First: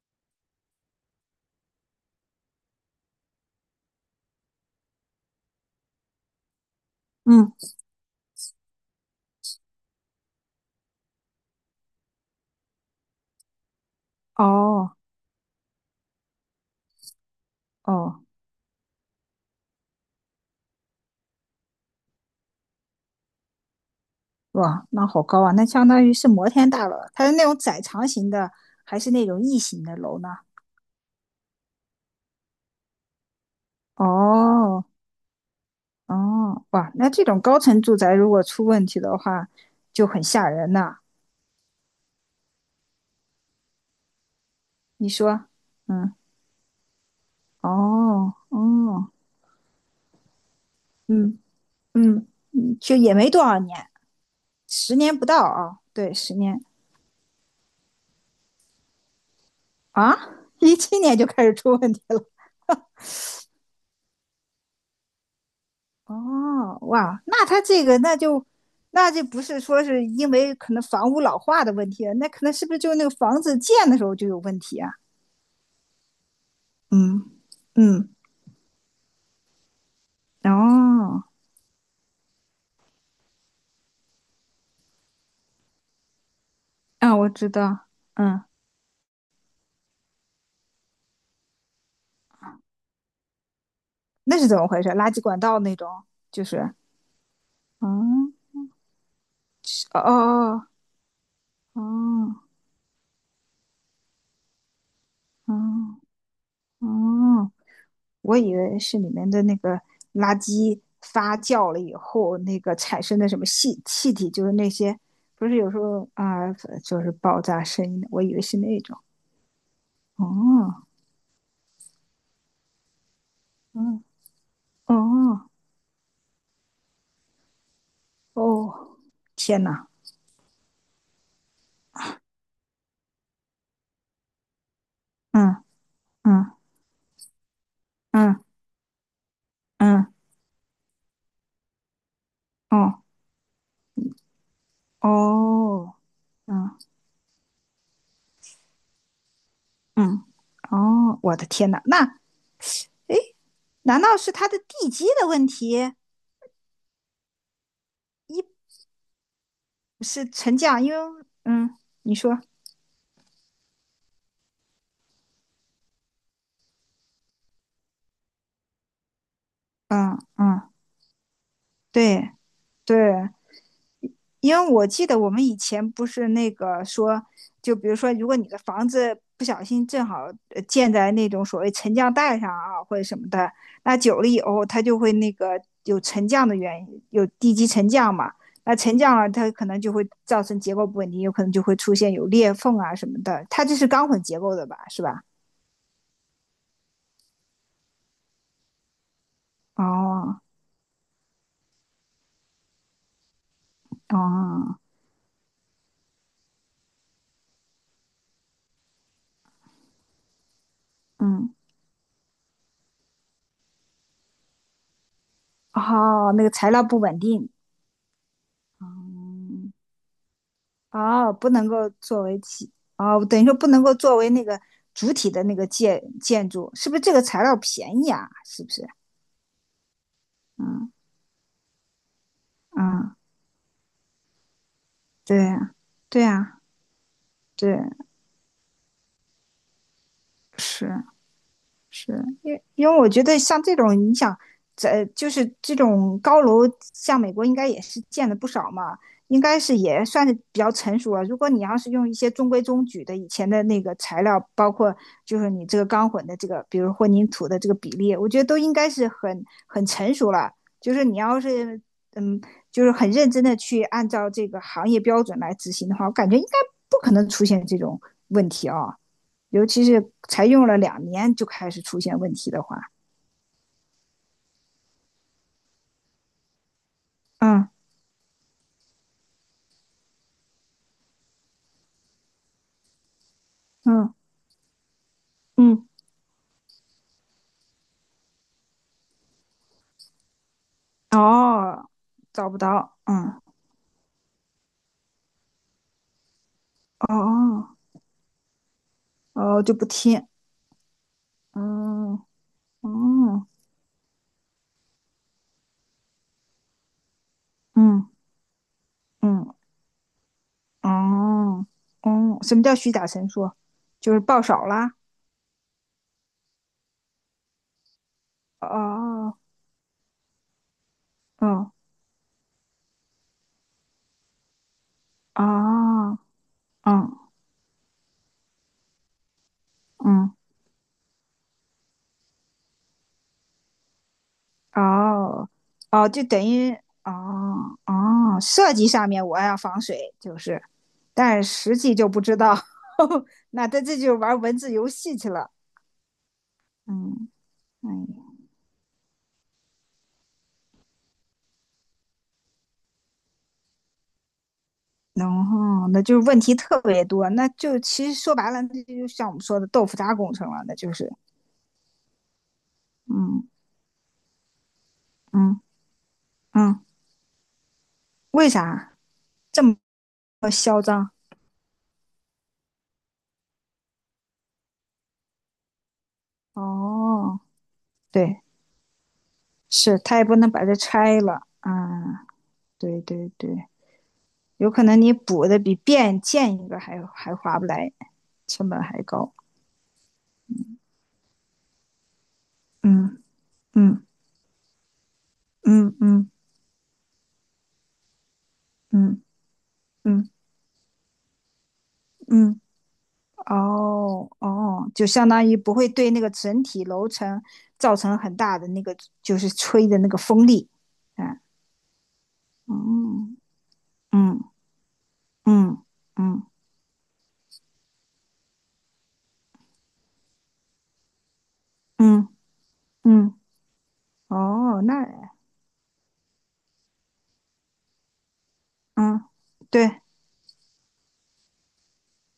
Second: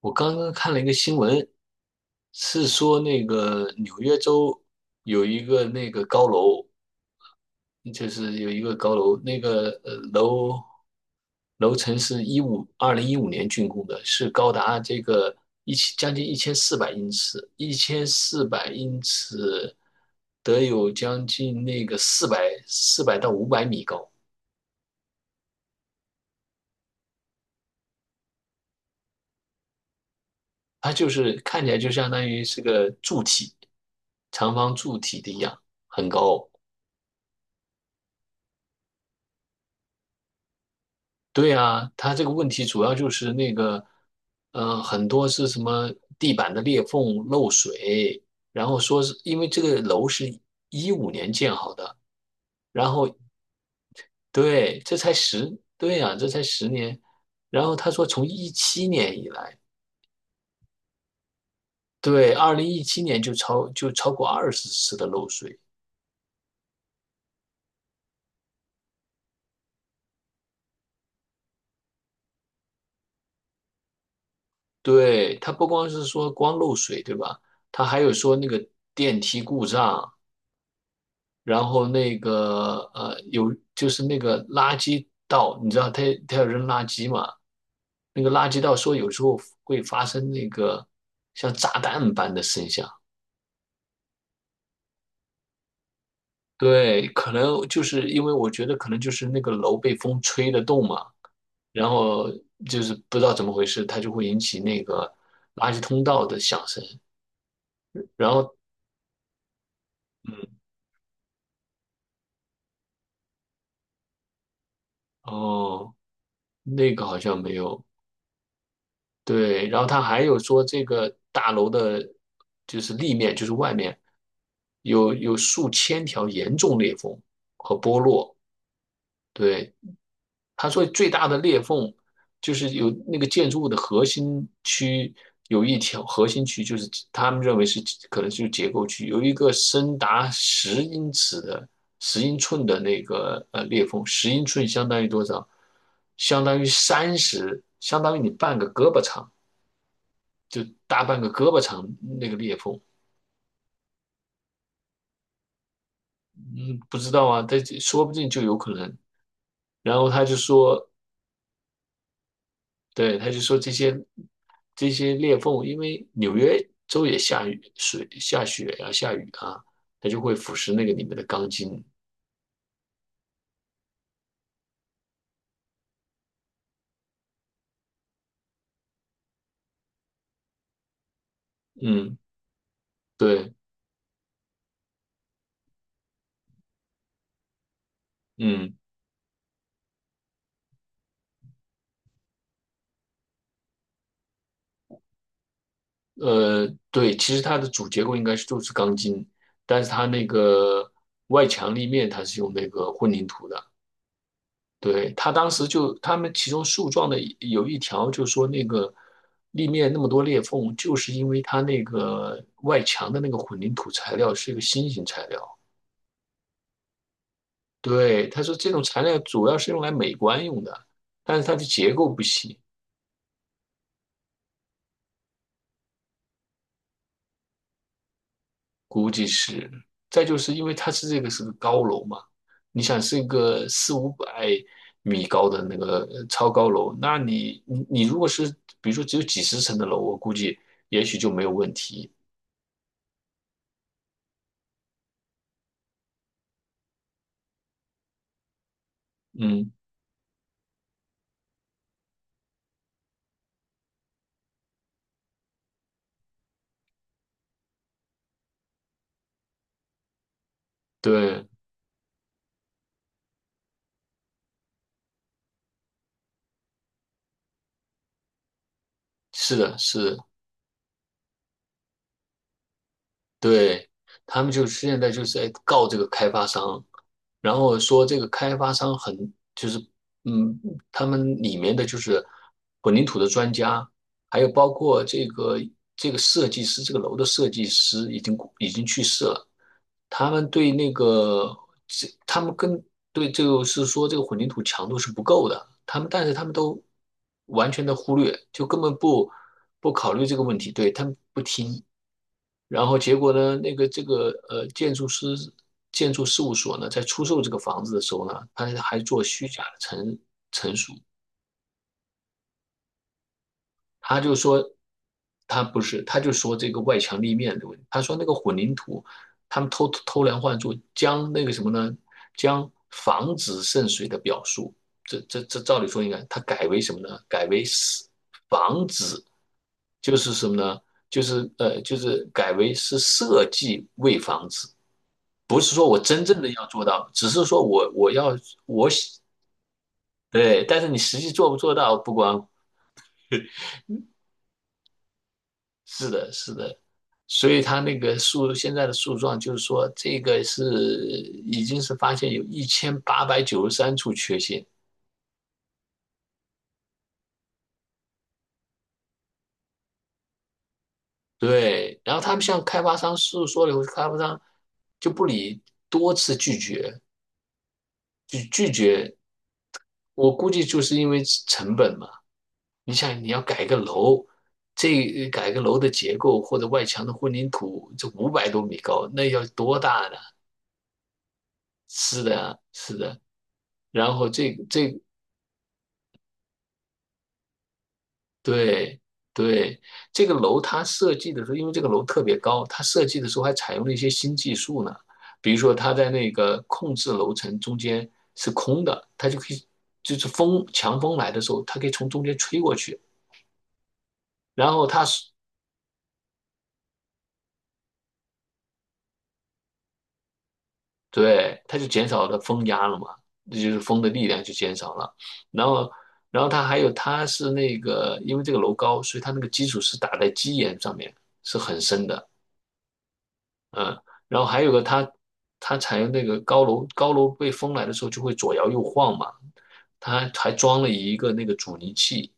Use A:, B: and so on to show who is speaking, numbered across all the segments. A: 我刚刚看了一个新闻，是说那个纽约州有一个那个高楼，
B: 嗯，
A: 就是有一个高楼，那个楼层是2015年竣工的，是高达
B: 哦
A: 这个将近一千四百英尺，一千
B: 哦，
A: 四百英尺得有将近那个400到500米高。
B: 哇，那好高啊！那相当于是摩天大楼，它是那种窄长型的，还是那种异形的楼呢？
A: 它就是看起来就相当于是个柱体，长方
B: 哦
A: 柱体的一样，很高。
B: 哦，哇，那这种高层住宅如果出问题的话，就很吓人呐、
A: 对啊，它这个问题主要就是那个，很
B: 你
A: 多
B: 说，
A: 是什么
B: 嗯，
A: 地板的裂缝漏水，
B: 哦
A: 然后说
B: 哦，
A: 是因为这个楼是一五年
B: 嗯
A: 建好的。
B: 嗯嗯，
A: 然
B: 就也
A: 后
B: 没多少年，
A: 对，
B: 十
A: 这才
B: 年不到
A: 十，
B: 啊，
A: 对
B: 对，
A: 呀，这
B: 十
A: 才
B: 年
A: 10年。然后他说从一七年以来。
B: 啊，17年就开始出问题了。
A: 对，2017年就超过20次的漏水。
B: 哦，哇，那他这个那就那就不是说是因为可能房屋老化的问题了，那可能是不是就是那个房子建的时候就有问题啊？
A: 对，它不光是说光漏水，对
B: 嗯
A: 吧？它还
B: 嗯，
A: 有说那个电梯故障，
B: 哦，
A: 然后那个就是那个垃圾道，你知道他要扔垃圾
B: 啊，我
A: 嘛？
B: 知道，
A: 那个
B: 嗯，
A: 垃圾道说有时候会发生那个像炸弹般的声响。
B: 那是怎么回事？垃圾管道那种，就是，
A: 对，可能就是因为
B: 嗯，
A: 我觉得可能就是那个楼被
B: 哦
A: 风吹得
B: 哦
A: 动嘛，然后
B: 哦
A: 就是不知道怎么回事，它就会引起那个垃圾通
B: 哦
A: 道的响声。
B: 哦哦，
A: 然
B: 我以
A: 后，
B: 为是里面的那个垃
A: 嗯，
B: 圾发酵了以后，那个产生的什么气气体，就是那些不是有时
A: 哦，
B: 候啊、
A: 那
B: 就
A: 个
B: 是
A: 好像
B: 爆
A: 没
B: 炸
A: 有。
B: 声音的，我以为是那种。
A: 对，然后他还有说这
B: 哦，
A: 个大楼的，就是立面，就是外面
B: 嗯，
A: 有
B: 哦，
A: 数千条严重裂缝和剥落。
B: 哦，天
A: 对，
B: 呐，
A: 他说最大的裂缝就是有那个建筑物的核心区，
B: 嗯
A: 有一条核心
B: 嗯
A: 区，就是他们认为是可能就
B: 嗯
A: 是结构区，有一个深
B: 嗯，
A: 达十英寸的那
B: 哦
A: 个裂缝。十英寸相当于多少？
B: 哦，嗯
A: 相当于你半个胳膊长，
B: 嗯
A: 就大
B: 哦，
A: 半个
B: 我
A: 胳
B: 的
A: 膊
B: 天呐，
A: 长
B: 那
A: 那个裂缝。
B: 难道是它的地基的问题？
A: 嗯，不知道啊，但说不定就
B: 一
A: 有可能。然后他
B: 是
A: 就
B: 沉降，
A: 说，
B: 因为你说，
A: 对，他就说这些裂缝，因为纽约州也下雨水下雪呀、下雨啊，它
B: 嗯
A: 就会腐
B: 嗯，
A: 蚀那个里面的钢筋。
B: 对对因为我记得我们以前不是那个说，就比如说，如果你的房子不小心正好建在那种所谓沉降
A: 嗯，
B: 带上啊，或者什么的，
A: 对，
B: 那久了以后它就会那个有沉降的原因，有地基沉降嘛。
A: 嗯，
B: 那沉降了，它可能就会造成结构不稳定，有可能就会出现有裂缝啊什么的。它这是钢混结构的吧？是吧？
A: 对，其实它的主结构应该是就是钢筋，但是它那
B: 哦
A: 个外墙立面它是用那个混凝土的。
B: 哦，
A: 对，他当时就他们其中诉状的有一条，就说那个立面那么多裂缝，就是因为
B: 嗯，
A: 它那个外墙的那个混凝土材料是一个新型材料。
B: 哦，那个材料不稳定。
A: 对，他说这种材料主要是
B: 嗯
A: 用来美观用的，
B: 哦，
A: 但是
B: 不
A: 它的
B: 能够
A: 结构不
B: 作为
A: 行，
B: 体，哦，等于说不能够作为那个主体的那个建筑，是不是这个材料便宜啊？是不是？
A: 估计是。再就是因为
B: 嗯
A: 它是这个是个高楼嘛，你想
B: 嗯，
A: 是一个4、500米
B: 对
A: 高的
B: 呀，
A: 那个
B: 对
A: 超
B: 啊，
A: 高楼，那
B: 对，
A: 你如果是比如说只有几十层的楼，我估计也
B: 是。
A: 许就没有问题。
B: 是因为我觉得像这种，你想，在就是这种高楼，像美国应该也是建的不少嘛，应该
A: 嗯，
B: 是也算是比较成熟了。如果你要是用一些中规中矩的以前的那个材料，包括就是你这个钢混的这个，比如混凝土的这个比例，我觉得都应该是很很成熟了。就是你要
A: 对，
B: 是嗯，就是很认真的去按照这个行业标准来执行的话，我感觉应该不可能出现这种问题啊、
A: 是
B: 尤
A: 的，
B: 其是
A: 是的。
B: 才用了2年就开始出现问题的话，
A: 对，他们就是现在就是在告这个开发商，然
B: 嗯
A: 后说这个开发商就是，嗯，他们里面的就是混凝土的专家，
B: 嗯
A: 还有包括这个
B: 嗯，
A: 设计师，这个楼的设计师已经去世了。他们对那个
B: 哦，
A: 他
B: 找
A: 们
B: 不
A: 跟
B: 到，
A: 对
B: 嗯，
A: 这个是说这个混凝土强度是不够的，但是他们都
B: 哦
A: 完全的忽略，就根本
B: 哦，就不
A: 不考虑
B: 听，
A: 这个问题，对，他们不听。
B: 嗯
A: 然后结果
B: 嗯
A: 呢，那个这个建筑事务所呢，在出售这个房子的
B: 嗯
A: 时候呢，他还做虚
B: 嗯
A: 假的陈述。
B: 哦哦，什么叫虚假陈述？就
A: 他
B: 是
A: 就
B: 报
A: 说
B: 少啦，
A: 他不是，他就说这个外墙立面的问题。他说那个混凝土，
B: 哦
A: 他们偷偷梁换柱，将那个什么
B: 哦
A: 呢？将防止渗水的表述，这照理说应
B: 哦
A: 该，他改为什么呢？
B: 嗯
A: 改为是防止，就是
B: 嗯
A: 什么呢？就是就是改为是设计为防止，
B: 哦
A: 不是说我
B: 哦，就
A: 真
B: 等
A: 正的要
B: 于
A: 做到，
B: 哦
A: 只是说我要
B: 哦，设计
A: 我
B: 上
A: 喜
B: 面我要防水，就是
A: 对，但是你实际
B: 但
A: 做不做
B: 实际
A: 到
B: 就
A: 不
B: 不知
A: 光。
B: 道，呵呵 那他这就玩文字游戏去了。
A: 是的，是的。
B: 嗯，
A: 所以他
B: 哎
A: 那个
B: 呀，
A: 现在的诉状，就是说这个是已经是发现有1893处缺陷。
B: 然后那就是问题特别多，那就其实说白了，那就就像我们说的豆腐渣工程了，那就是，
A: 对，然后他们向开发商诉
B: 嗯
A: 说了以后，开发商就不
B: 嗯
A: 理，多次拒
B: 嗯，
A: 绝，就
B: 为
A: 拒
B: 啥
A: 绝。
B: 这么
A: 我估计就
B: 嚣
A: 是因
B: 张？
A: 为成本嘛。你想，你要改个楼，这改个楼的结构或者外墙的混
B: 哦，
A: 凝土，这五
B: 对，
A: 百多米高，那要多
B: 是
A: 大呢？
B: 他也不能把它拆了
A: 是
B: 啊，
A: 的，是
B: 对
A: 的。
B: 对对，
A: 然后
B: 有可能你补的比变建一个还还划不来，成本
A: 对
B: 还高。
A: 对，这个楼它设计的时候，因为这个楼特别高，它设计
B: 嗯
A: 的时候还采用了一
B: 嗯
A: 些新技术呢。比如说，它
B: 嗯
A: 在那
B: 嗯
A: 个控制楼层中间是空的，
B: 嗯
A: 它就可以，就
B: 嗯嗯
A: 是
B: 嗯
A: 强风来的时候，它可以从中间吹
B: 嗯
A: 过去，
B: 哦
A: 然后
B: 哦，
A: 它
B: 就
A: 是
B: 相当于不会对那个整体楼层造成很大的那个，就是吹的那个风力。啊，
A: 对，它就减少了风压了嘛，
B: 嗯
A: 这就是风的力量
B: 嗯
A: 就减少了。然
B: 嗯
A: 后，然
B: 嗯
A: 后它还有，它是那个因为这个楼高，所以它那个基础是打在基岩上面，是很深的。
B: 嗯嗯，
A: 嗯，然后还有
B: 哦，
A: 个
B: 那
A: 它采用那个高楼被风来的时候就会左摇右晃
B: 嗯
A: 嘛。
B: 对，
A: 它还装了一个那个阻尼器，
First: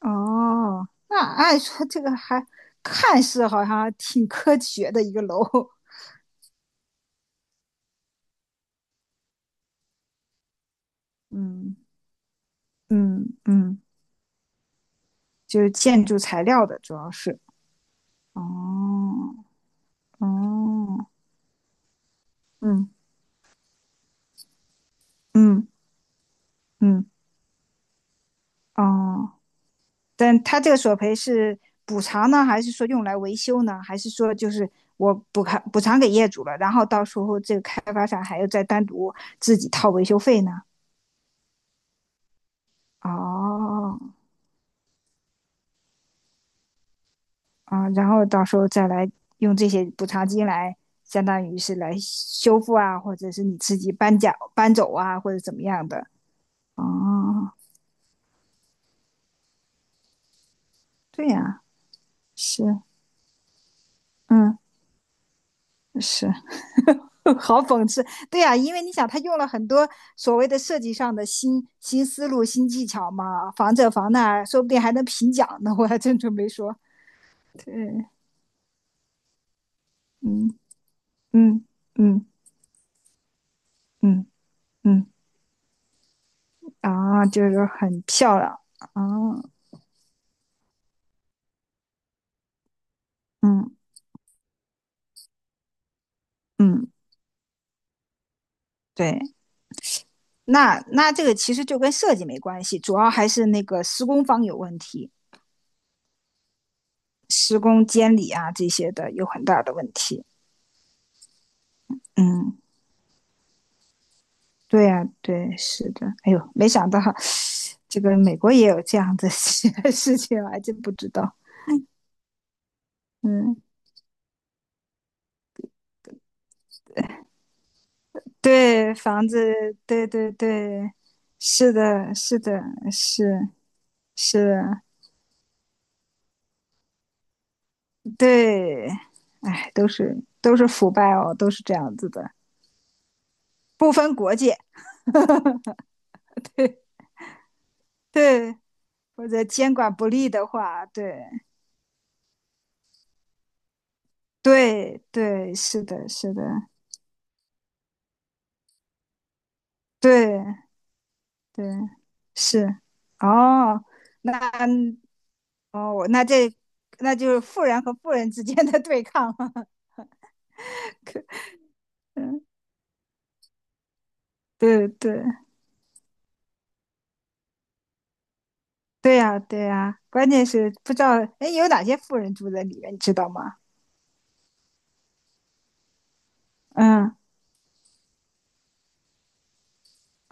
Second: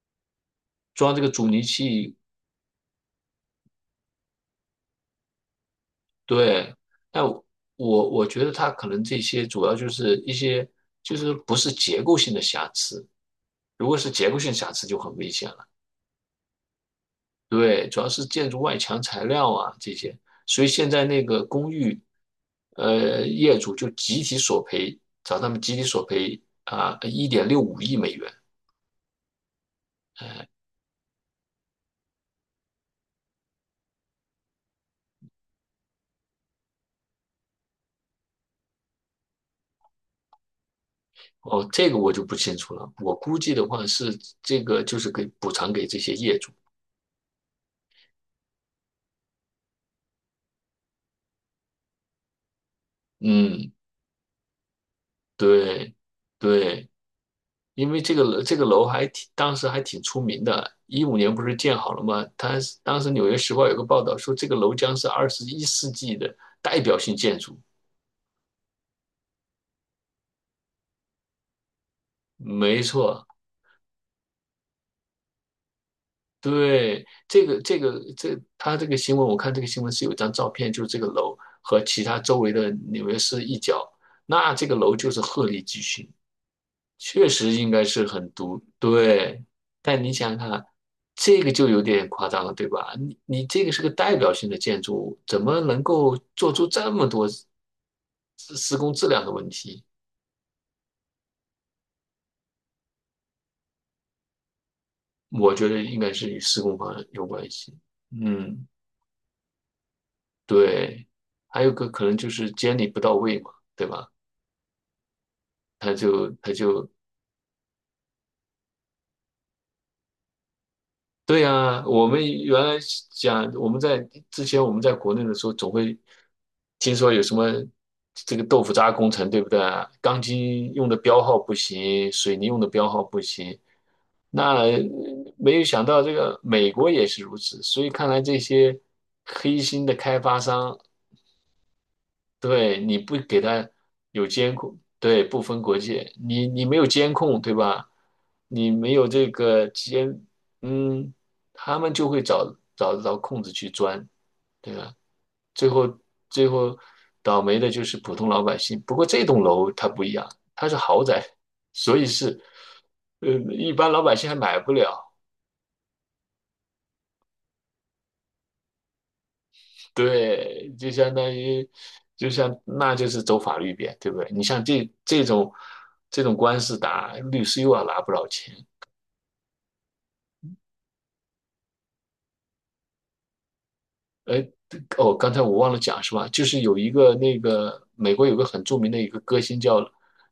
B: 哦，
A: 装
B: 那
A: 这个阻
B: 按
A: 尼
B: 说这个
A: 器，
B: 还看似好像挺科学的一个楼。
A: 对。但我觉得它可能这些主要就是一些就是不是
B: 嗯
A: 结构性的瑕疵，
B: 嗯嗯，
A: 如果是结构性瑕疵就很危险
B: 就
A: 了。
B: 是建筑材料的主要是。
A: 对，主要是
B: 哦
A: 建筑外墙材料啊这些。所以现在
B: 哦，
A: 那个公寓，
B: 嗯
A: 业主就集体索赔，找他们
B: 嗯
A: 集体索赔啊，
B: 嗯
A: 1.65亿美元。
B: 哦。但
A: 哎，
B: 他这个索赔是补偿呢，还是说用来维修呢？还是说就是我补偿给业主了，然后到时候这个开发商还要再单独自己掏维修费呢？
A: 哦，这个我就不清楚了，我估计的话
B: 哦，
A: 是这个就是给补偿给这些业主。
B: 啊，然后到时候再来用这些补偿金来，相当于是来修复啊，或者是你
A: 嗯，
B: 自己搬家搬走啊，或者怎么样
A: 对，
B: 的？
A: 对，
B: 哦，
A: 因为这个楼还挺，当时还挺出名的。一五
B: 对
A: 年不是
B: 呀、
A: 建好了吗？它
B: 是，
A: 当时《纽约时报》有个报道说，这个
B: 嗯，
A: 楼将是21世纪
B: 是，
A: 的代表性建 筑。
B: 好讽刺，对呀、因为你想，他用了很多所谓的设计上的新思路、新
A: 没
B: 技巧
A: 错，
B: 嘛，防这防那，说不定还能评奖呢。我还真准备说。
A: 对，这个这个
B: 对，
A: 这，他这个新闻，我看这个新闻是有一张照
B: 嗯
A: 片，就是这个楼
B: 嗯
A: 和其他
B: 嗯
A: 周围的纽约市一角，
B: 嗯
A: 那这个楼
B: 嗯，
A: 就是鹤立鸡群，
B: 啊，
A: 确
B: 就
A: 实
B: 是
A: 应该
B: 很
A: 是很
B: 漂亮
A: 独
B: 啊，
A: 对。但你想想看，这个就有点夸张了，对吧？你这
B: 嗯
A: 个是个代表性的建筑物，怎么能够做出这
B: 嗯，
A: 么多施工质
B: 对，
A: 量的问题？
B: 那那这个其实就跟设计没关系，主要还是那个施工方有问题，
A: 我觉得应该是与施工方有关
B: 施
A: 系。
B: 工监理啊
A: 嗯。
B: 这些的有很大的问题。
A: 对，还有个可能就是
B: 嗯，
A: 监理不到位嘛，对吧？
B: 对呀、啊对，是
A: 他
B: 的。
A: 就
B: 哎呦，
A: 他
B: 没
A: 就
B: 想到。这个美国也有这样的 事情，我还真不知道。
A: 对啊，我们原来讲
B: 嗯，
A: 我们在之前我们在国内的时候，总会听说有什么这个豆腐渣
B: 对，
A: 工
B: 房
A: 程，对不对
B: 子，
A: 啊？
B: 对
A: 钢
B: 对
A: 筋用
B: 对，
A: 的标号不
B: 是
A: 行，
B: 的，
A: 水
B: 是
A: 泥用
B: 的，
A: 的标号不
B: 是
A: 行。
B: 是
A: 那
B: 的，
A: 没有想到这个美国也是如此，所以看来这些
B: 对，
A: 黑
B: 哎，
A: 心
B: 都
A: 的
B: 是
A: 开发
B: 都是
A: 商。
B: 腐败哦，都是这样子的，
A: 对，你不给他
B: 不分
A: 有
B: 国
A: 监
B: 界，
A: 控，对，不分国界，你
B: 对
A: 没有监控，对吧？
B: 对，
A: 你没有
B: 或
A: 这
B: 者
A: 个
B: 监管不
A: 监，
B: 力的话，对
A: 嗯，他们就会找得到空子去钻，对吧？
B: 对对，
A: 最
B: 是
A: 后
B: 的，是的，
A: 最后倒霉的就是普通老百姓。不过这栋楼它不一样，
B: 对
A: 它是豪宅，
B: 对
A: 所以是
B: 是，
A: 呃，一
B: 哦，
A: 般老百姓还
B: 那
A: 买不了。
B: 哦，那这那就是富人和富人之间的对抗了。
A: 对，就相当于，就
B: 嗯，
A: 像那就是走法律边，对不对？你像
B: 对对
A: 这种官司打，律师又要拿不少钱。
B: 对呀，对呀，关键是不知道哎有哪些富人住在里面，你知道吗？
A: 哎，哦，刚才我忘了讲是吧？就是有一个
B: 嗯，
A: 那个美国有个很著名的一个歌星叫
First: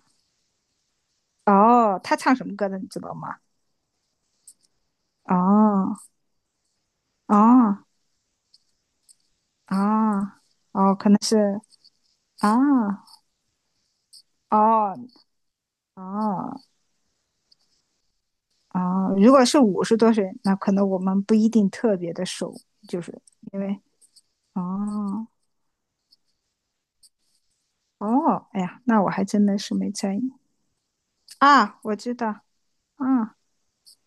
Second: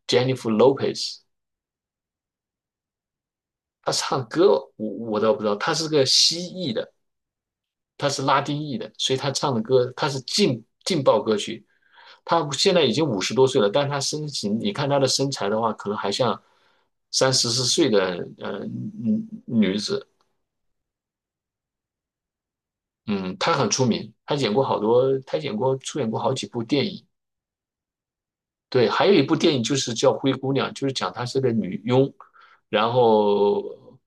A: Jennifer Lopez。
B: 哦，他唱什么歌的，你知道吗？
A: 她唱歌我倒不知道，她是
B: 哦
A: 个蜥蜴的，
B: 哦
A: 他是拉丁裔的，所以他唱的歌他是
B: 哦哦，
A: 劲
B: 可能
A: 爆歌
B: 是
A: 曲。他
B: 啊
A: 现在已经五十多岁了，但他身形，你看
B: 哦
A: 他的身材的话，可能还像
B: 哦
A: 三四十四岁的
B: 哦，如果是
A: 女
B: 五十
A: 子。
B: 多岁，那可能我们不一定特别的熟，就是
A: 嗯，她
B: 因
A: 很
B: 为
A: 出名，她演过好多，
B: 哦
A: 她演过出演过好几部电影。
B: 哦，哎呀，
A: 对，
B: 那
A: 还
B: 我
A: 有一
B: 还
A: 部
B: 真
A: 电
B: 的
A: 影就
B: 是没
A: 是叫
B: 在意
A: 《灰姑娘》，就是讲她是个
B: 啊，
A: 女
B: 我
A: 佣，
B: 知道，
A: 然
B: 嗯。
A: 后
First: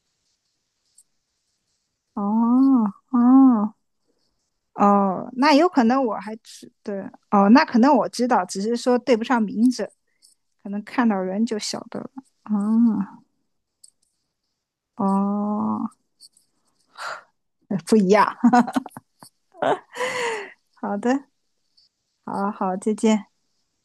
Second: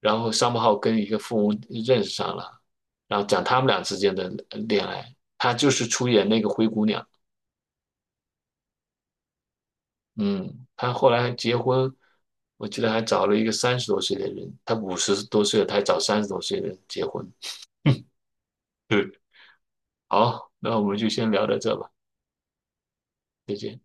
A: 然后商浩跟一个富翁认识
B: 哦
A: 上了，然后讲他们
B: 哦
A: 俩之间的恋爱。
B: 哦，
A: 她
B: 那有
A: 就
B: 可
A: 是
B: 能
A: 出
B: 我
A: 演
B: 还
A: 那个灰
B: 知
A: 姑
B: 对
A: 娘。
B: 哦，那可能我知道，只是说对不上名字，
A: 嗯，
B: 可能
A: 他
B: 看
A: 后
B: 到
A: 来还
B: 人
A: 结
B: 就晓
A: 婚，
B: 得了。哦
A: 我记得还找了一个三十多岁的人，他五十多岁了，他还
B: 哦，
A: 找三十多岁的人结婚。
B: 不一样。
A: 对，好，那我们
B: 好
A: 就
B: 的，
A: 先聊到这吧，
B: 好好，再见。
A: 再见。